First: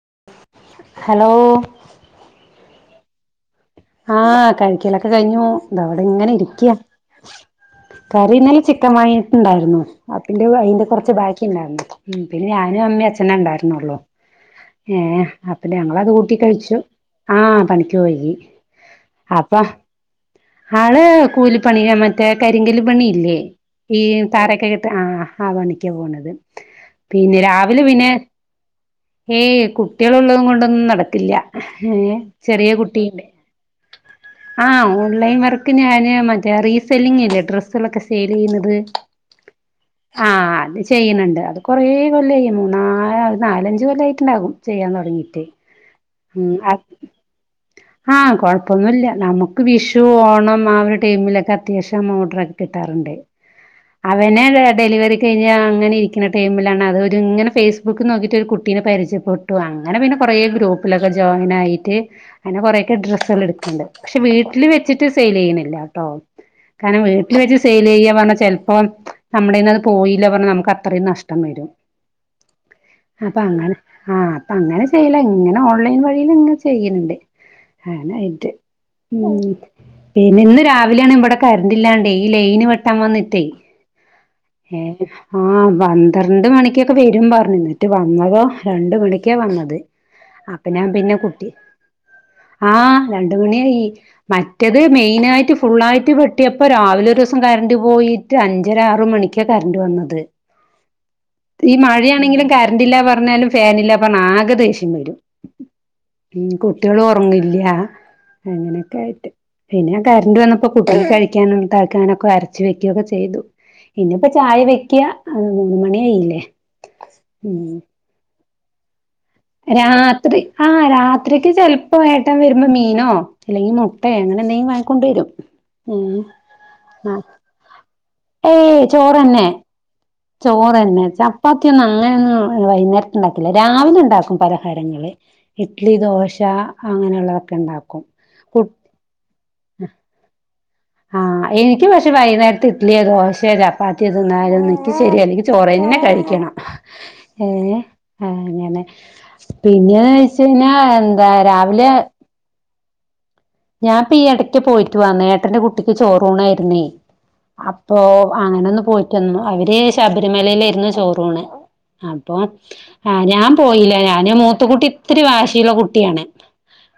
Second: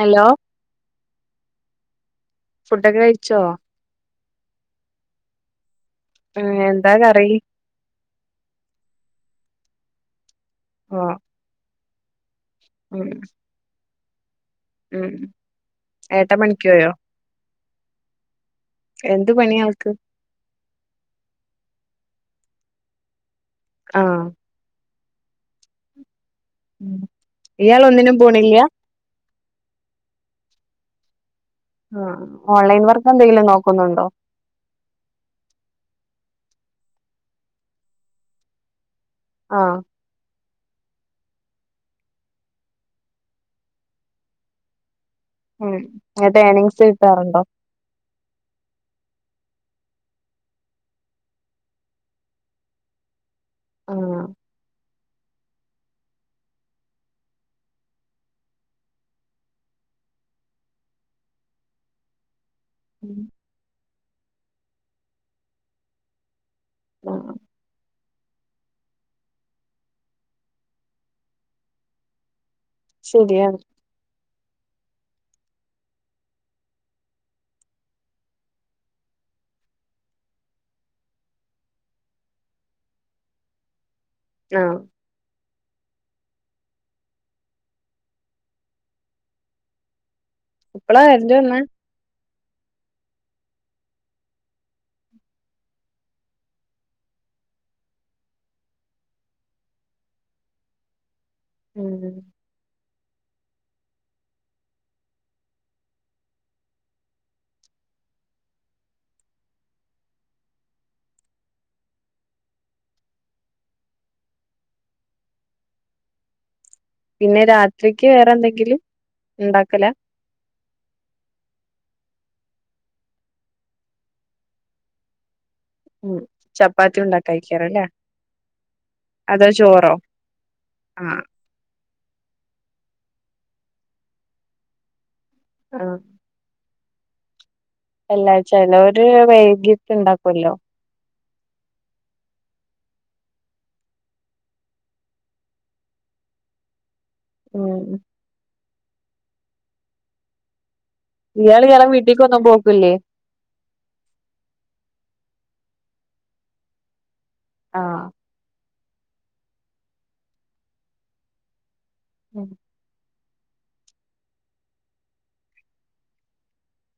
Hello hello ഫുഡൊക്കെ കഴിച്ചോ? ആഹ് കഴിക്കലൊക്കെ കഴിഞ്ഞു ഇതാവടെ ഇങ്ങനെ ഉം ഇരിക്ക. എന്താ കറി കറിന്നലലെ ചിക്കൻ വാങ്ങീട്ട്ണ്ടായിരുന്നു. അപ്പിന്റെ അയിന്റെ ഓ കുറച്ച് ബാക്കി ഇണ്ടാർന്നു. ഉം പിന്നെ ഞാനും അമ്മേം ഉം അച്ഛനെ ഇണ്ടാർന്നൊള്ളു ഉം ഏഹ് അപ്പൊ ഞങ്ങളത് ഏട്ടൻ കൂട്ടി പണിക്ക് കഴിച്ചു. പോയോ ആ പണിക്ക് പോയി. എന്ത് അപ്പൊ പണിയാ ആൾക്ക് ആള് കൂലിപ്പണിയാ മറ്റേ കരിങ്കല് പണിയില്ലേ? ഈ ആഹ് തറയൊക്കെ കെട്ട ആഹ് ആ പണിക്കാ പോണത്. ഉം പിന്നെ രാവിലെ ഇയാൾ പിന്നെ ഒന്നിനും പോണില്ല ഏയ് കുട്ടികളുള്ളത് കൊണ്ടൊന്നും നടത്തില്ല. ഏ ആഹ് ചെറിയ ഓൺലൈൻ വർക്ക് കുട്ടിയ്ണ്ട് എന്തെങ്കിലും നോക്കുന്നുണ്ടോ? ആഹ് ഓൺലൈൻ വർക്ക് ഞാന് മറ്റേ റീസെല്ലിങ്ല്ലേ ഡ്രസ്സുകളൊക്കെ സെയിലെയുന്നത്. ആഹ് ആഹ് അത് ചെയ്യണണ്ട് അത് കൊറെേ കൊല്ലായി മൂന്നാനാ നാലഞ്ചകൊല്ലയിട്ടുണ്ടാകും ചെയ്യാൻ തുടങ്ങിട്ട്. ഉം എന്നിട്ട് എനിങ്സ് കിട്ടാറുണ്ടോ ആഹ് കൊഴപ്പൊന്നുമില്ല നമുക്ക് വിഷു ഓണം ആ ഒരു ടീമിലൊക്കെ അത്യാവശ്യം ഓഡറോക്കെ കിട്ടാറുണ്ട്. ആഹ് അവനൊ ഡെലിവറി ശെരിയാ അങ്ങനെ ഇരിക്കുന്ന ടൈമിലാണ് അത് ഒരു ഇങ്ങനെ ഫേസ്ബുക്ക് നോക്കിയിട്ട് ഒരു കുട്ടീനെ പരിജയപ്പോൾ ട്ടു അങ്ങനെ പിന്നെ കുറേ ഗ്രൂപ്പിലൊക്കെ ജോയിൻ ആയിട്ട്. അങ്ങനെ കൊറെക്കെ ഡ്രസ്സുകൾ എടുക്കുന്നുണ്ട് പക്ഷെ വീട്ടിൽ വച്ചിട്ട് സെയിൽ ചെയ്യുന്നില്ലട്ടോ? കാരണം ആഹ് വീട്ടില് വെച്ച് സെയിൽ ചെയ്യ പറഞ്ഞ ചെലപ്പോം നമ്മുടെന്ന് അത് പോയില്ല പറഞ്ഞ നമുക്ക് അത്രയും നഷ്ടം വരും അപ്പൊ ശരിയാണ് അങ്ങെന ആഹ് അപ്പ അങ്ങനെ ചെയ്ല ഇങ്ങനെ ഓൺലൈൻ വഴിൽ ഇങ്ങെ ചെയ്യുന്നുണ്ട് ആനായിട്ട് മം പിന്നെ ഇന്ന് രാവിലെയാണ് ഇവിടെ കറണ്ടില്ലാണ്ട് ഈ ലൈന് വെട്ടാൻ വന്നിട്ടേ ആഹ് എഹ് ആഹ് പന്ത്രണ്ട് മണിക്കൊക്കെ വരും പറഞ്ഞു എന്നിട്ട് വന്നതോ രണ്ട് മണിക്കാ വന്നത്. അപ്പൊ ഞാൻ ഇപ്പളാ പിന്നെ കരണ്ട് കുട്ടി വന്നേ ആഹ് രണ്ട മണിയായി മറ്റത് മെയിനായിട്ട് ഫുള്ളായിട്ട് വെട്ടിയപ്പോ രാവിലെ ഒരു ദിവസം കറണ്ട് പോയിട്ട് അഞ്ചര ആറ് മണിക്ക്. ക്കാ കരണ്ട് വന്നത് ഈ ഉം മഴയാണെങ്കിലും കറണ്ടില്ല പറഞ്ഞാലും ഫാനില്ല പറഞ്ഞ ആകെ ദേഷ്യം വരും മം കുട്ടികൾ ഉറങ്ങില്യാ അങ്ങനെയൊക്കെ ആയിട്ട് പിന്നെ ഞാൻ കറണ്ട് വന്നപ്പോ കുട്ടിൾക്ക് കഴിക്കാനും ണ്ടാക്കാനും ക്കെ അരച്ചവെക്കുകയൊക്കെ ചെയ്തു പിന്നെപ്പ ചായ വെക്ക്യ ആഹ് മൂന്ന മണിയായില്ലേ പിന്നെ ഉം രാത്രിക്ക് വേറെ എന്തെങ്കിലും ഉണ്ടാക്കലാ രാത്രി ആഹ് രാത്രിക്ക് ചിലപ്പോ ഏട്ടം വരുമ്പോ മീനോ ഇല്ലെങ്കിൽ മുട്ടെ അങ്ങനെന്തെങ്കിലും വങ്ങിക്കൊണ്ടു വരും. ഉ ഉം ചപ്പാത്തി ആ ഉണ്ടാക്കായിക്കാരല്ലേ ഏയ് ചോറ്ന്നെ അതോ ചോറോ ചോറ്ന്നാ ആഹ് ചാ അപ്പത്തിയൊന്നും അങ്ങനൊന്നും വൈകുന്നേരത്ത ഉണ്ടാക്കില്ല രാവിലെ ഉണ്ടാക്കും പലഹാരങ്ങള് ഇഡ്ലി ആഹ് ദോശ അങ്ങനെയുള്ളതൊക്കെ ഉണ്ടാക്കും. ള്ള കു ചെലൊരു വൈകിട്ട് ഉണ്ടാക്കുല്ലോ ആഹ് ഇനിക്ക് പക്ഷെ വൈകുന്നേരത്ത് ഇഡ്ലിയോ, ദോശയോ, ചപ്പാത്തിയോ, തിന്നാലോന്ന് ഇനിക്ക് ശെരി ചൊറന്നെ കഴിക്കണം [unintelligible] ഏഹ് ആഹ് അങ്ങനെ പിന്നോയ്ച്ചഴിഞ്ഞാ എ ഇയാള് ഇയാളെ വീട്ട്ക്കൊന്നും പോക്കില്ലേ ഞാപ്പീ എടയ്ക്ക് പോയിട്ട് വന്ന് എട്ടന്റെ കുട്ടിക്ക് ചോറൂണായിര്ന്നേ അപ്പോ ആഹ് അങ്ങനെന്ന് പോയിട്ട് വന്ന് അവര് ഈ ശബരിമലേലെരുന്നു ചോറൂണ് അപ്പൊ ആഹ് ഞാൻ പോയില്ല ഞാന് മൂത്ത കുട്ടി ഇത്തിരി വാശിയിള്ള കുട്ടിയാണ്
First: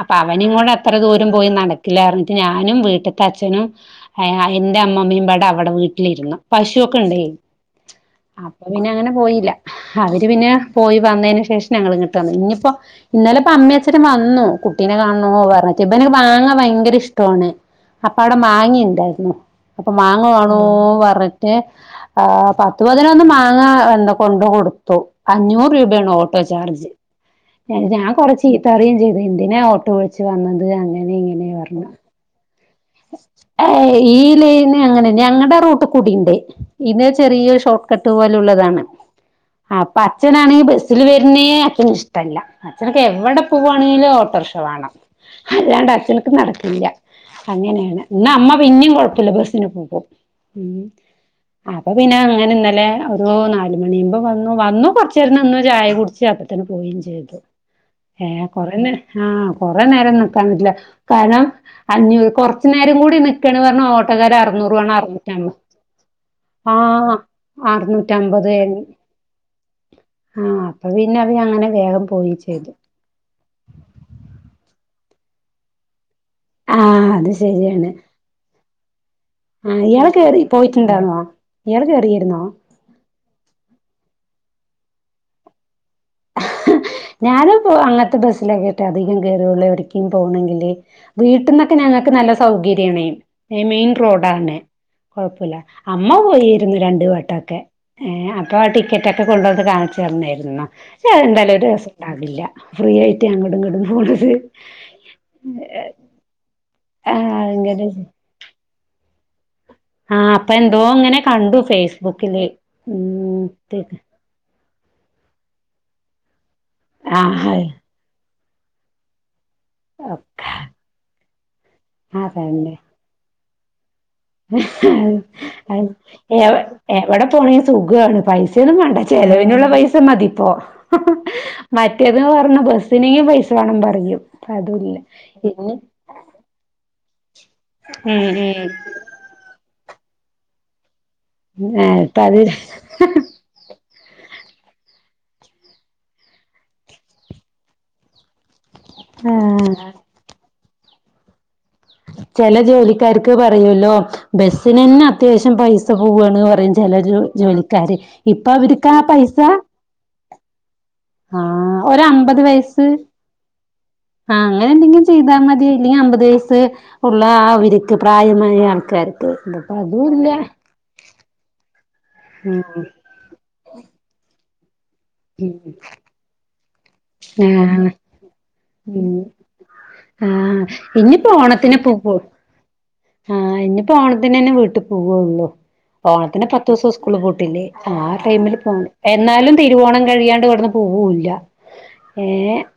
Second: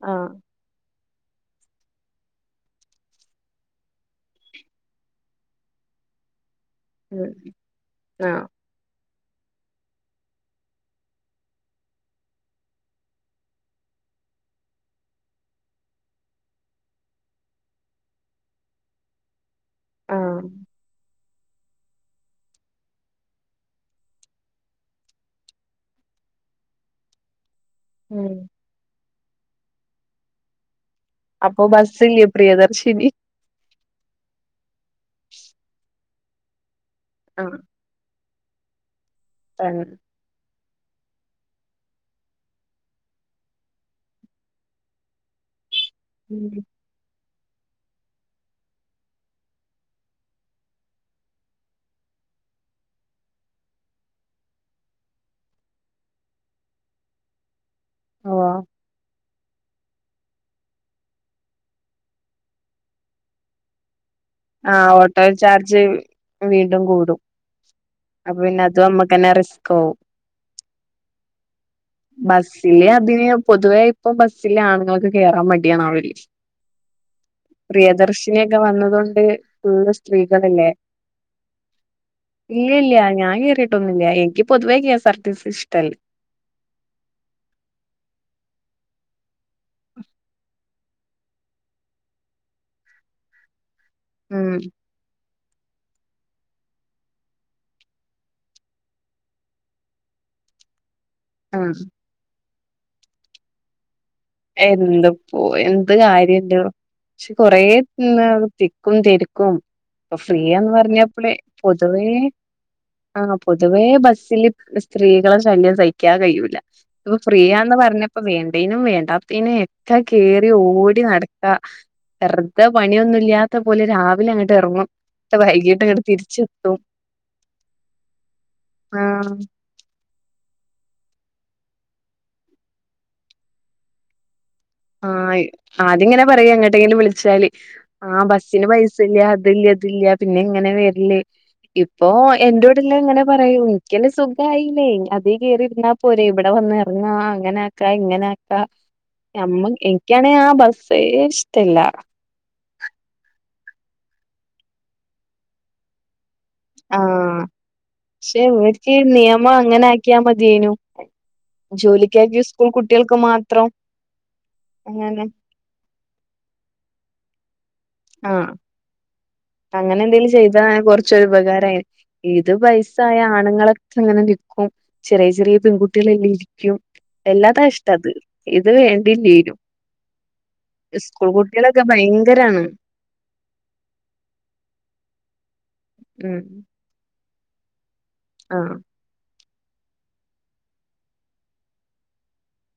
അപ്പൊ ആഹ് അവനങ്ങൂടെ അത്ര ദൂരം പോയി നടക്കില്ലാറിഞ്ഞിട്ട് ഞാനും വീട്ട്ത്തെ അച്ഛനും ഏഹ് ഹാ ഇന്റെ അമ്മമ്മയുംപാടെ അവടെ വീട്ടിലിരുന്നു പശൊക്കണ്ടേ ഉം അ ആഹ് പിന്നെ അങ്ങനെ പോയില്ല അവര് പിന്നെ പോയി വന്നേന് ശേഷം ഞങ്ങള് ഇങ്ങട്ട് വന്ന് ഇഞ്ഞ്പ്പോ ഇന്നലെ ഇപ്പൊ അമ്മേ അച്ഛനും വന്നു കുട്ടീനെ കാണണോ പറഞ്ഞ് ത് ഇബന് മാങ്ങാ ഭയങ്കര ഇഷ്ടവാണ് അപ്പൊ അവടെ മാങ്ങിണ്ടായിരുന്നു അപ്പം മാങ്ങ ആഹ് വണോ പറ്ട്ട് ആഹ് പത്തു പതിനൊന്ന് മാങ്ങ എന്താ കൊണ്ട് കൊടുത്തു അഞ്ഞൂറ് രൂപയാണ് ഓട്ടോ ചാർജ് അയിന് ഞാൻ ഉം കൊറെ ചീത്തറിം ചെയ്ത് എന്തിനാ ഓട്ടോ വിളിച്ച് വന്നത് അങ്ങ അപ്പൊ ബസ്സ്ല്ല്യെ പ്രിയദർശിനി ഏഹ്‌ ഈ ലൈൻ അങ്ങനെ ഞങ്ങടെ റൂട്ട് കൂടി ഇണ്ട് ഇത് ചെറിയ ആഹ് ഷോർ ക്കട്ട് പോലുള്ളതാണ് തന്നെ അപ്പോ അ ച്ഛനാണെ ബസ്സില് വര്ന്നേ അച്ഛന് ഇഷ്ടല്ല അച്ഛനൊക്കെ എവടെ പോവാണെങ്കിലും ഓട്ടോർക്ഷ വാണം അല്ലാണ്ടെ അച്ഛന്ക്ക് നടക്കില്ല അങ്ങനേണ് എന്നാ അമ്മ പിന്നിം കൊഴപ്പല്ല ബസ്സിന് പോകും ഉം അപ്പ പിന്നെ അങ്ങനെ ഇന്നലെ ഒരു നാല് മണിയാവുമ്പോ വന്നു വന്നു കൊറച്ചേരം നിന്ന് ചായ കുടിച്ച് അപ്പ ത്തന്നെ പോവേം ചെയ്തു ഏഹ് ഓഹ് കൊറേ നേ ആഹ് കൊറേ നേരം നിക്കാൻ പറ്റില്ല കാരണം അഞ്ഞൂ കൊറ്ച്ച് നേരം കൂടി നിക്കാണ് പറഞ്ഞാ ഓട്ടക്കാരൻ അറ് ആഹ് ഓട്ടോ ചാർജ് ഉം വീണ്ടും ആഹ് കൂടും അപ്പൊ പിന്നെ അറുന്നൂറ്റമ്പത് അതും നമ്മക്കന്നെ റിസ്കാവും ആഹ് അപ്പൊ പിന്നെ അവര് അങ്ങനെ വേഗം പോയി ചെയ്തു. ബസ്സില് അതിന് പൊതുവേ ഇപ്പൊ ബസ്സില് ആണ്ങ്ങൾക്ക് കേറാ മടിയാണാവല് ആഹ് അത് ശരിയാണ് പ്രിദർശിനിയൊക്കെ വന്നതോണ്ട് ആഹ് ഫുള്ള് ഇയാള് കേറി സ്ത്രീകളല്ലേ പോയിട്ടുണ്ടായിരുന്നോ? ഇയാള് കേറിരുന്നോ ഇല്ല ഇല്ല ഞാൻ കേറിട്ടൊന്നുല്ല എനിക്ക്യ് പൊതുവേ K S R T C ഇഷ്ട ഞാനുപ്പൊ അങ്ങത്തെ ബസ്സിലൊക്കേട്ടൊ അധികം കേറൊള്ളൂ എവിട്ക്കേം പോവണങ്കില് വീട്ട്ന്നൊക്കെ ഞങ്ങക്ക് നല്ല സൗകര്യാണെ ഏഹ് മെയിൻ ഉം റോഡാണ് കൊഴപ്പല്ല അമ്മ പോയിര്ന്ന് രണ്ട് വട്ടൊക്കെ ഏഹ് അപ്പൊ ആ ടിക്കറ്റൊക്കെ കൊണ്ടോന്ന് കാണിച്ച് തന്നേര്ന്നു ക്ഷേ അഹ് എന്തായാലും ഒരു ആഹ് രസണ്ടാവില്ല ഫ്രീയായിട്ട് അങ്ങടും ഇങ്ങടും പോണത് എന്ത്പ്പോ എന്ത് കാര്യല്ലൊ പക്ഷെ ആഹ് കൊറേ അങ്ങനെ [unintelligible] ക്കും തിര്ക്കും ഇപ്പ ആഹ് അപ്പൊ ഫ്രീയാന്ന് എന്തോ ഇങ്ങനെ പറ്ഞ്ഞപ്പളെ കണ്ടു പൊതുവേ ഫേസ്ബുക്കില് ആഹ് ഉം പൊതുവേ ബസ്സില് ഇവടെ സ്ത്രീകളെ ശല്യം സഹിക്കാ കയ്യൂല്ല. ഇപ്പൊ ആഹ് ഫ്രീയാന്ന് പറ്ഞ്ഞപ്പൊ വേണ്ടേനും വേണ്ടാ ത്തിന് എത്താ കേറി ഓടി നടക്കാ വെറുതെ പണിയൊന്നുല്ലാ ത്ത പോലെ രാവിലെ അ ഹെ ഹേ വൈകിട്ട് അങ്ങട്ട് തി എവ് എവിടെ പോണേലും സുഖാണ് പൈസയൊന്നും വാണ്ട ആ ചെലവിനുള്ള പൈസ മതിപ്പോ മറ്റേതന്ന് പറ്ഞ്ഞാ ബസിനേം പൈസ വാണം പറിയും ആയ് ആദ്യങ്ങനെ പറയാ എങ്ങോട്ടെങ്കിലും വിളിച്ചാല് ആ ബസ്സിന് ഉം പൈ സല്ല അതില്ല ഇതില്ല പിന്നെ എങ്ങനെ വെര്ല് ഉം ആഹ് ഇപ്പൊ ഇപ്പ അത് എന്റോട്ല്ലെ ഇങ്ങനെ പ റിയും ഇന്ക്കല്ലെ സുഖായില്ലേ അതേ കേറിര്ന്നാ പോരെ ഇവടെ വന്ന് എറ്ങ്ങാ അങ്ങനെ ആക്കാ ഇങ്ങനെ ആക്കാ ഞമ്മ ആഹ് എനിക്കാണെ ആ ബസ്സേ ഇഷ്ടല്ല ചെല ജോലിക്കാര്ക്ക് പറയോല്ലോ ബസ്സിനന്നെ അത്യാവശ്യം പൈസ പോവാണ് പറിം ആഹ് പക്ഷെ ഇവർക്ക് ആ ഈ നിയമം പൈസ അങ്ങനെ ആക്കിയാ മതിയേനു ആഹ് ഒരമ്പത് ജോലിക്കാർക്കും സ്കൂൾ വയസ്സ് കുട്ടികൾക്കും മാത്രം ആഹ് അങ്ങനെ എന്തെങ്കിലും ചെയ്താൽ മതി ഇല്ലെങ്കിൽ അമ്പത് വയസ്സ് ഉള്ള അവർക്ക് ആഹ് പ്രായമായ ആൾക്കാര് അങ്ങനെ എന്തേലും ചെയ്താ കൊ റച്ച്- കൊറച്ച് ഉപകാരമായേനെ ഇത് ഉം വയസ്സായ ആണുങ്ങളൊക്കെ അങ്ങനെ നിൽക്കും ചെറിയ ചെറിയ ഉം പെൺകുട്ടികളെല്ലാം ഇരിക്കും വല്ലാത്ത ആഹ് കഷ്ടാ അത് ഇത് ഉം വേണ്ടില്ലേനു- ആഹ് സ്കൂൾ ഇനിയിപ്പോ ഓണത്തിന് കുട്ടികളൊക്കെ പോവോ ഭയങ്കരാണ് ആഹ് ഇനിയിപ്പോ ഓണത്തിനന്നെ വീട്ടി പോവൊള്ളു ഉം ഓണത്തിന് പത്തു ദിവസം സ്കൂള് പൂട്ടില്ലേ ആ ടൈമിൽ ആഹ് പോണം എന്നാലും തിരുവോണം കഴിയാണ്ട് ഇവിടുന്ന് പോവൂല്ല ഏ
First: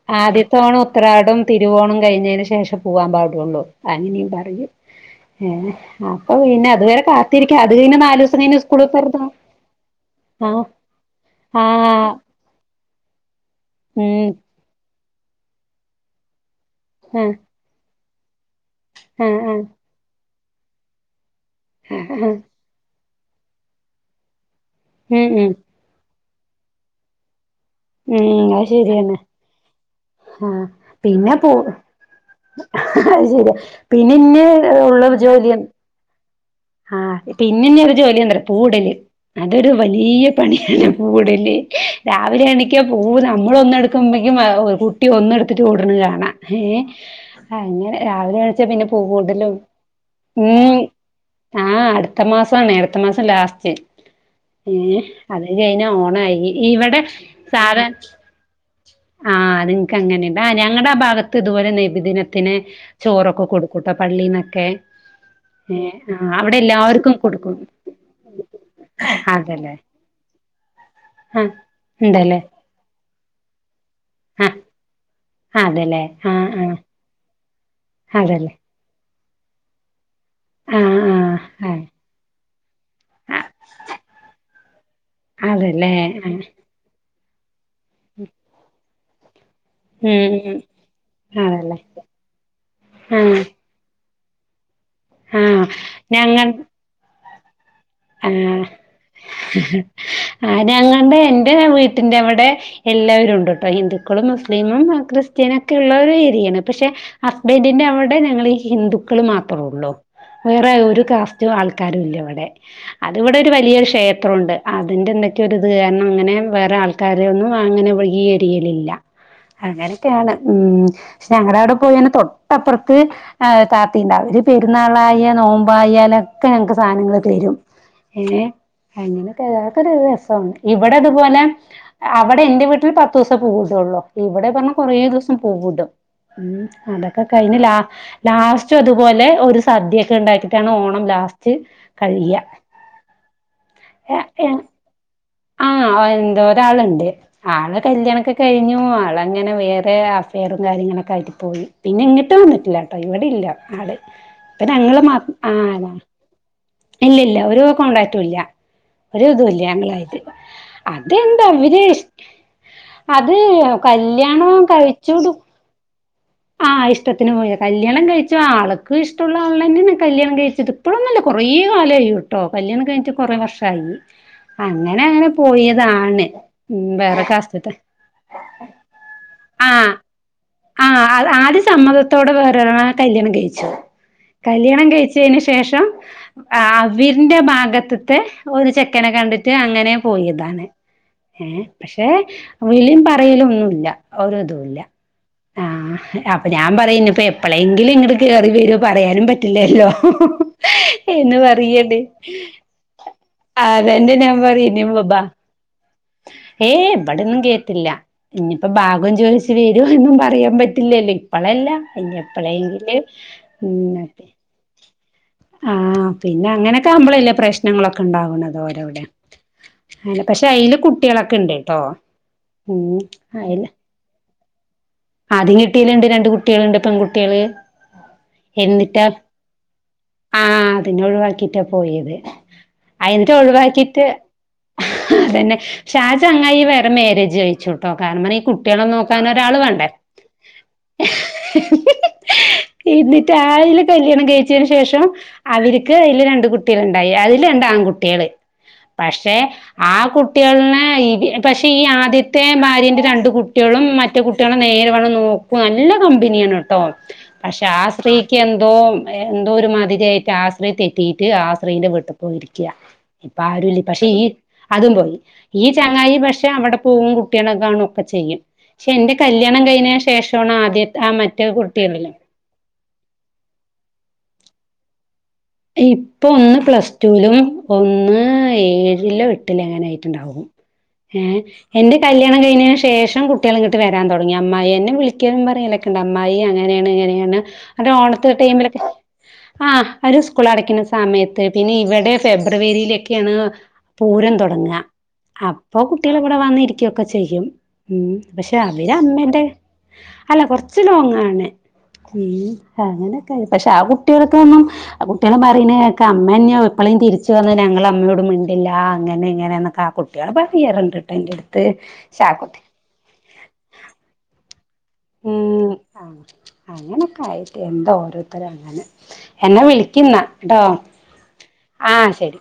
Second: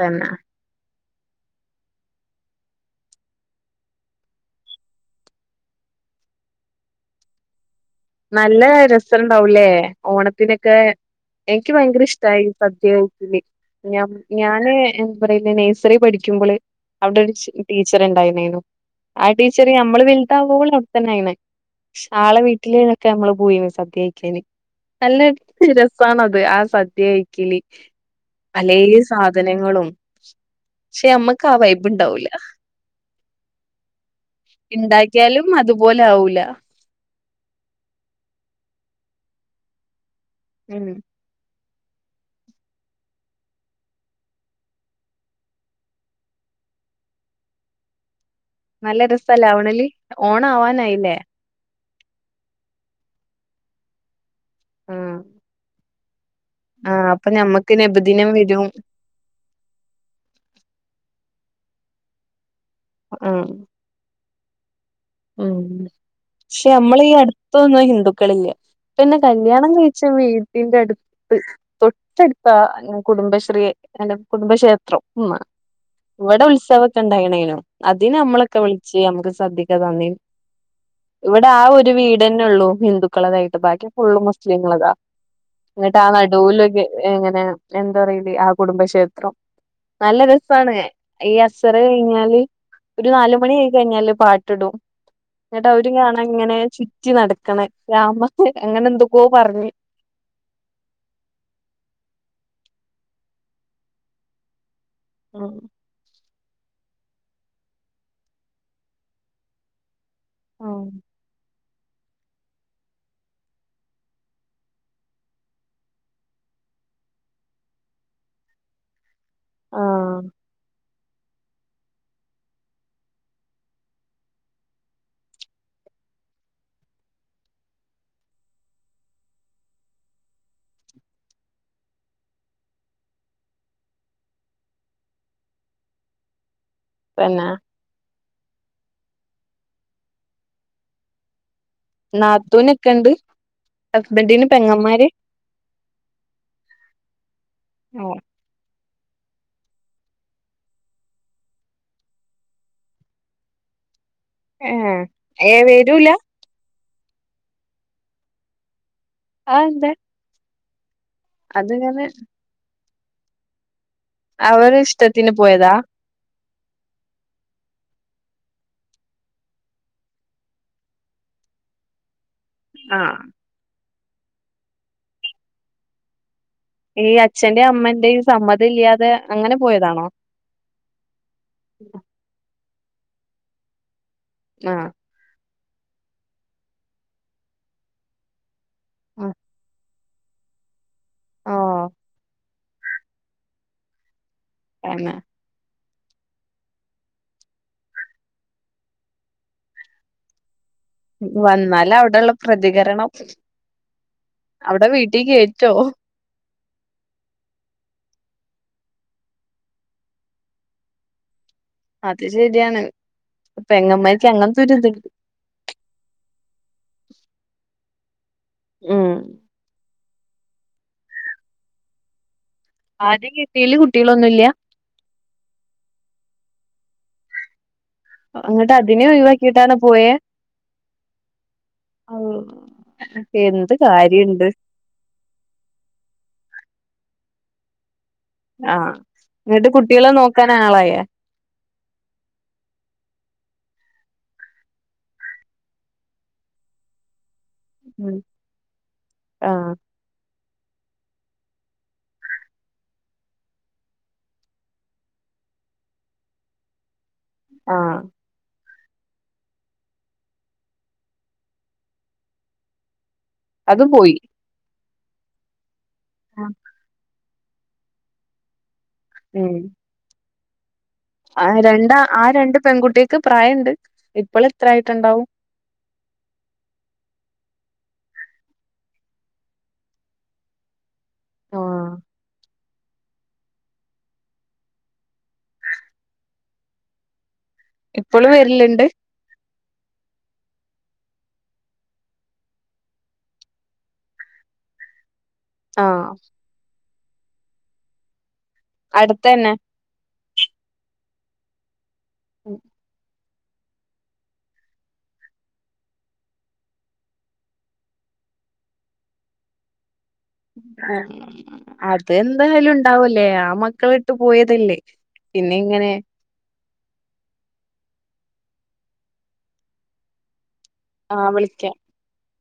തന്നെ ആദ്യത്തെ ഓണം ഉത്രാടും തിരുവോണും കഴിഞ്ഞതിന് ശേഷേ പോവാൻ പാടുള്ളൂ അങ്ങനെയും പറയും ഏ അപ്പൊ പിന്നെ അതുവരെ കാത്തിരിക്കാ അത് കഴിഞ്ഞ- നല്ല രസം ഇണ്ടാവുല്ലേ ആഹ് ഓണത്തിനൊക്കെ- എനിക്ക് ഭയങ്കര ആഹ് ഇഷ്ടമായി സദ്യകഴിക്കല് ഞാ ഉം ഞാൻ ഏ എന്താ പറയല് നഴ്സറി പഠിക്കുമ്പോള് അവിടെ ഒരു ആഹ് ടീച്ചറു ണ്ടായിരുന്നേനു ആ ആഹ് ആഹ് ടീച്ചറ് നമ്മള് വലുതാവോളം അവിടെത്തന്നെ ആയ്ര്ന്ന് ആഹ് ആളെ വീട്ടില് ഒക്കെ നമ്മള് പോയീന് സദ്യ കഴിക്കാന് നല്ല ഉം ഉം ഒത്തിരി രസാണത് ആ സദ്യ കഴിക്കല് ഉം അത് പഴേ ശരിയാണ് സാധനങ്ങളും ആഹ് പക്ഷെ പിന്നെ നമ്മക്ക് പോ ആ വൈബുണ്ടാവൂല അത് ശരിയാ പിന്നെ ഇന്നെ ഒള്ള ജോലി പോലെ ആവൂല്ല ആ പിന്നെ ഒരു ജോലി ഉണ്ടല് പൂവിടല് ഇടല് അതൊരു വലിയ ഉം പണിയാണ് പൂവിടല് രാവിലെ എണീക്കാ പൂവിടാൻ നമ്മളൊന്ന് എടുക്കുമ്പോഴിക്കും കുട്ടി ഒന്ന് എടുത്തിട്ട് ഓടണ കാണാം ഏഹ് ആഹ് അങ്ങനെ രാവിലെ എണീച്ച പിന്നെ നല്ല പൂവ് രസാ കൊണ്ടലും ലാവണല് ഓണം ഉം- ആവാനായില്ലേ ആഹ് അടുത്ത മാസാണെ അടുത്ത മാസം ലാസ്റ്റ് ഏഹ് ആഹ് അത് കഴിഞ്ഞു കഴിഞ്ഞാൽ ഓണായി ഇവിടെ ആഹ് അപ്പൊ ഞമ്മക്ക് സാധാര നബിദിനം വരും - ആ അത് നിൻക്ക് അങ്ങനെയുണ്ട് ആഹ് ഞങ്ങടെ ആ ഭാഗത്ത് ഇതുപോലെ നെബിദിനത്തിന് ആഹ് ചോറൊക്കെ കൊടു ഇവുടുത്തെ പള്ളിനൊക്കെ ഉം പക്ഷെ നമ്മളീ കൊടുക്കും അടുത്തൊന്നും ഹിന്ദുക്കളില്ല പിന്നെ കല്യാണം അതെല്ലേ കഴിച്ച വീട്ടിന്റെ അടുത്ത് ആഹ് ഉണ്ടല്ലേ തൊട്ടടുത്താ എ- കുടുംബശ്രീ എന്റെ ആഹ് കുടുംബക്ഷേത്രം ഉം അതെല്ലേ ഇവിടെ ആഹ് ആഹ് ഉത്സവൊക്കെ ഉണ്ടായണേലും അതിന് അതെല്ലേ നമ്മളൊക്കെ വിളി വിളിച്ച് നമ്മക്ക് സദ്യ ഒക്കെ തന്ന് ആഹ് ആഹ് ഇവിടെ ആ ആഹ് ഒരു വീടന്നെ ഉള്ളു ഹിന്ദുക്കളതായിട്ട് ബാക്കി ഫുള്ള് മുസ്ലീങ്ങൾടെതാ ആഹ് അതല്ലേ എന്നിട്ട് ആ ആഹ് നടുവിലൊര് ഇങ്ങനെ എന്താ പറയില് ആ കുടുംബക്ഷേത്രം നല്ല ഉം ഉം രസാണ് ഈ അതല്ലേ അസ്സറ് കഴിഞ്ഞാല് ഒരു നാല് ആഹ് മണി ആയി കഴിഞ്ഞാല് പാ ട്ടിടും ആഹ് എന്നട്ട് അവര് കാണെ ഞങ്ങൾ ഇങ്ങനെ ചുറ്റി നട ക്കണ് രാമ അങ്ങനെ എന്തൊക്കോ പറഞ്ഞ് അരാങ്ങാണ്ട് എന്റെ വീട്ടിന്റെ അവിടെ- എല്ലാരുംയുണ്ട് കേട്ടോ ഹിന്ദുക്കളും മുസ്ലിമും ഉം ക്രിസ്ത്യനൊക്കെ ഉള്ളൊരു ഏരിയാണ് പക്ഷെ ഹസ്ബന്റിന്റെ അവിടെ ഞങ്ങള് ഹിന്ദുക്കള് മാത്രയുള്ളൂ വേറെ ഉം ഒരു കാസ്റ്റും ആൾക്കാരുയില്ല ഇവിടെ അതിവിടെ ഒരു വലിയൊരു ക്ഷേത്രം ഉണ്ട് അതിന്റെ എന്തൊക്കെയോ ഒരു ഇത് കാരണം അങ്ങനെ വേറെ ആൾ ക്കാരൊന്നും അങ്ങനെ ഈ ഏരിയലില്ല ആഹ് അങ്ങനൊക്കെയാണ് ഉം പക്ഷെ ഞങ്ങടെ അവിടെ പോയൊന്ന് തൊട്ടപ്പറത്ത്- ആ താത്തിയുണ്ട് അവര് പെരുന്നാളായ നോമ്പ് ആയാലൊക്കെ ഞങ്ങക്ക് സാധനങ്ങള് തരും ഏഹ് അങ്ങനൊക്കെ തരാ [unintelligible] നൊക്കെ അതൊക്കൊരൊരു രസാണ് ഇവിടെ അതുപോലെ- അവിടെ എന്റെ വീട്ടിൽ പത്ത് ദിവസേ പൂവിടൊള്ളൂ ഇവിടെ പറഞ്ഞ കൊറേ ദിവസം പൂവിടും ഉം അതൊക്കെ പിന്നെ കഴിഞ്ഞ് ലാ ലാസ്റ്റ് ഇതുപോലെ ഒരു സദ്യൊക്കെ ഉണ്ടാക്കിട്ടാണ് ഓണം ലാസ്റ്റ്- കഴിയ നാത്തൂനൊക്കണ്ട് ഹസ്ബന്റിന് പെങ്ങമാര്- ആഹ് എന്തുവാ ഒരാളുണ്ട് ആള് കല്യാണൊക്കെ- കഴിഞ്ഞു ആൾ അങ്ങനെ വേറെ അഫെയറും കാര്യങ്ങളൊക്കെ ആയിട്ട് പോയി പിന്നെ ഇങ്ങിട്ട് വന്നിട്ടില്ല ട്ടോ ഇവിടെ ഇല്ല ആള് ഇപ്പ ഏഹ് ഞങ്ങള് മാ ആ ഏഹ് അതാ വരൂല ഇല്ലില്ല ഒരു കോൺടാക്റ്റു ഇല്ല ഒരു ഇതു ഇല്ല്യ അതെന്താ ഞങ്ങളായിട്ട് അതെന്താ ഇവര് അതങ്ങനെ അത് കല്യാണംവും അവരെ കഴിച്ചൂട് ഇഷ്ടത്തിന് പോയതാ ആഹ് ഇഷ്ടത്തിന് പോയ കല്യാണം കഴിച്ചു ആൾക്ക് ഇഷ്ടുള്ള ആളന്നെയാണ് കല്യാണം കഴിച്ചത് ഇപ്പോഴൊന്നു അല്ല കുറേ കാലായി ട്ടോ കല്യാണം കഴിച്ച് ആഹ് കൊറെ വർഷായി അങ്ങനെ അങ്ങനെ പോയതാണ് ഉം ഈ വേറെ അച്ഛന്റെയും കാസ്റ്റത്തെ അമ്മന്റെയും സമ്മതം ഇല്ല്യാതെ അങ്ങനെ പോയതാണോ ആ ആള് ആദ്യം സമ്മതത്തോടെ വേറൊരാളെ കല്യാണം കഴിച്ചു കല്യാണം ആഹ് കഴിച്ച് ച്ചേന് ശേഷം ആ വീടിന്റെ ഭാഗത്തത്തെ ഒരു ചെക്കനെ കണ്ടിട്ട് അങ്ങനേ പോയതാണ് ഏ ഓഹ് പക്ഷെ വിളിയും പറയലും ഒന്നു ഇല്ല ഒരിതു ഇല്ല അങ്ങനെ ആ അപ്പൊ ഞാൻ പറയും ഇനി ഇപ്പൊ എപ്പളെങ്കിലും ഇങ്ങട്ട് കേറി വരുവോ പറയാനും പറ്റില്ലല്ലോ എന്ന് വന്നാല് വറിയത് അവിടെള്ള പ്രതികരണം ആ തന്റെ ഞാൻ പറയും അവിടെ ഇനിബ വീട്ടി ബാ കേറ്റോ യെ ഇവിടെന്നും കേറ്റില്ലാ ഇനി ഇപ്പോ ഭാഗം ചോച്ച് വെരുമോ എന്നും പറയാൻ പറ്റ് റ്റില്ലല്ലോ ഇപ്പള് അല്ല ഇനി അത് ശരിയാണ് എപ്പഴേങ്കില് ഉം പെങ്ങന്മാർക്ക് അങ്ങനത്തെ ഒരിതുണ്ട് ആഹ് പിന്നെ അങ്ങനൊക്കെ ആവ്മ്പാളല്ലേ പ്രശ്നങ്ങളൊക്കെ ഇണ്ടാവണത് ഓര് അവടെ ഉം [unintelligible] പശേ അയില് കുട്ടികളൊക്കെ ഒണ്ടട്ടോ ആദ്യ കേട്ടീല് കുട്ടികളൊന്നും ഇല്ല്യാ ആദ്യം കെട്ടേല് ഇണ്ട് രണ്ട് കുട്ടിള്ണ്ട് പെൺകുട്ടികള് അങ്ങിട്ട് അതിനെ എന്നിട്ടാ ഒഴിവാക്കിയിട്ടാണോ പോയേ ആഹ് അതിന്നെ ഒഴിവാക്കിട്ടാ പോയത് അയിനേ എന്ത് ഒഴിവാക്കിട്ട് കാര്യണ്ട് അത് തന്നെ ശെ ആ ചാങ്ങായി വേറെ മാരേജ് കഴിച്ചുട്ടോ കാരണം ഇ കുട്ടിളേ ആഹ് നോക്കൻ ഒരാള് എന്നിട്ട് വേണ്ടേ കുട്ടികളെ നോക്കാൻ ആളായോ എന്നിട്ട് [unintelligible] കല്യാണം കയിച്ചോന് ശേഷം അവരക്ക് അതില് രണ്ട് കുട്ട ണ്ടായി അതില് രണ്ട് ഉം ആൺകുട്ടികള് പശേ ആഹ് കുട്ട കുട്ടികളെ പശെ ഈ ആദ്യത്തെ ഭാര്യൻ്റെ രണ്ട് കുട്ടികളും മറ്റേ കുട്ടികളെ നേരെ വേണ്ണം നോ നല്ല കമ്പനിയാണ്ട്ടോ പശേ ആഹ് സ്ത്രീക്ക് എന്തോ എന്തോ ഒര് മാ [unintelligible] തെറ്റിയിട്ട് ആ ശ്രീന്റെ വീട്ടി പോയിരിക്ക്യാ ഇപ്പം ആരുല്ലാ അത് പശേ പോയി ഈ അതും പോയി ഈ ചങ്ങായി പശേ അവടെ പോകും കുട്ടികളെ കാണും ഒക്കെ ചെയ്യും ശെ എന്റെ കല്യാണം കൈയിഞ്ഞോന് ശേഷമാണ് ആദ്യ ആഹ് രണ്ട് ആഹ് രണ്ട് പെൺകുട്ടിക്ക് പ്രായം ഇണ്ട് ഇപ്പോൾ ഇത്ര ആയിട്ട് ഇണ്ടാവും ഇപ്പൊ ഒന്ന് പ്ലസ് ടൂലും ഒന്ന് ഏഴിലോ എട്ടിലോ എങ്ങനൊയിട്ട് ഇണ്ടാവും ഏഹ് ആഹ് എന്റെ കല്യാണം കയിഞ്ഞേന് ശേഷം കുട്ടികള് ഇങ്ങട്ട് വേരാൻ തോടങ്ങി അമ്മായി എന്നെ വിളിക്ക്യാലും പറല് ട് അമ്മായി അങ്ങനെയാണ് ഇങ്ങനെയാണ് അത് ഇപ്പളും ഓണത്ത് ടൈമിലൊക്കെ വരല്ണ്ട് ആഹ് അര് സ് സ്കൂള് അടക്ക്ന്നാ സമയത്ത് പിന്നെ ഇവടെ ഫെബ്രുവരിയിലൊക്കെയാണ് പൂരം തോടങ്ങ്യാ അപ്പൊ ആഹ് കുട്ടിളോ ഇവടെ വന്നിരിക്കയൊക്കെ ചെയ്യും ഉം പശേ അവര് അമ്മേൻ്റെ അടുത്തന്നെ അല്ലാ കൊറച്ച് ലോങ്ങാണ് ഉം അങ്ങനെ ഉം പശെ ആഹ് കുട്ടികൾക്കൊന്നും ആഹ് കുട്ടികളോ പറയന്നാ കേക്കാം അമ്മേന്നെയോ ഇപ്പളും തിരിച്ച് വന്നാ ഞങ്ങള് അമ്മയോട് മിണ്ടില്ലാ അങ്ങനെ ഇങ്ങനന്നൊക്കെ ആ കുട് [unintelligible] അടുത്ത് [unintelligible] ഒണ്ടാവുല്ലേ ആ മക്കളേ ഇട്ട് പോയതല്ലേ പിന്നെ ഇങ്ങനെ [unintelligible] ഓരോരുത്തരും അങ്ങനെ എന്നെ വിളിക്കുന്ന് ട്ടോ ആഹ് വിളിക്കാം ആഹ് ശേരി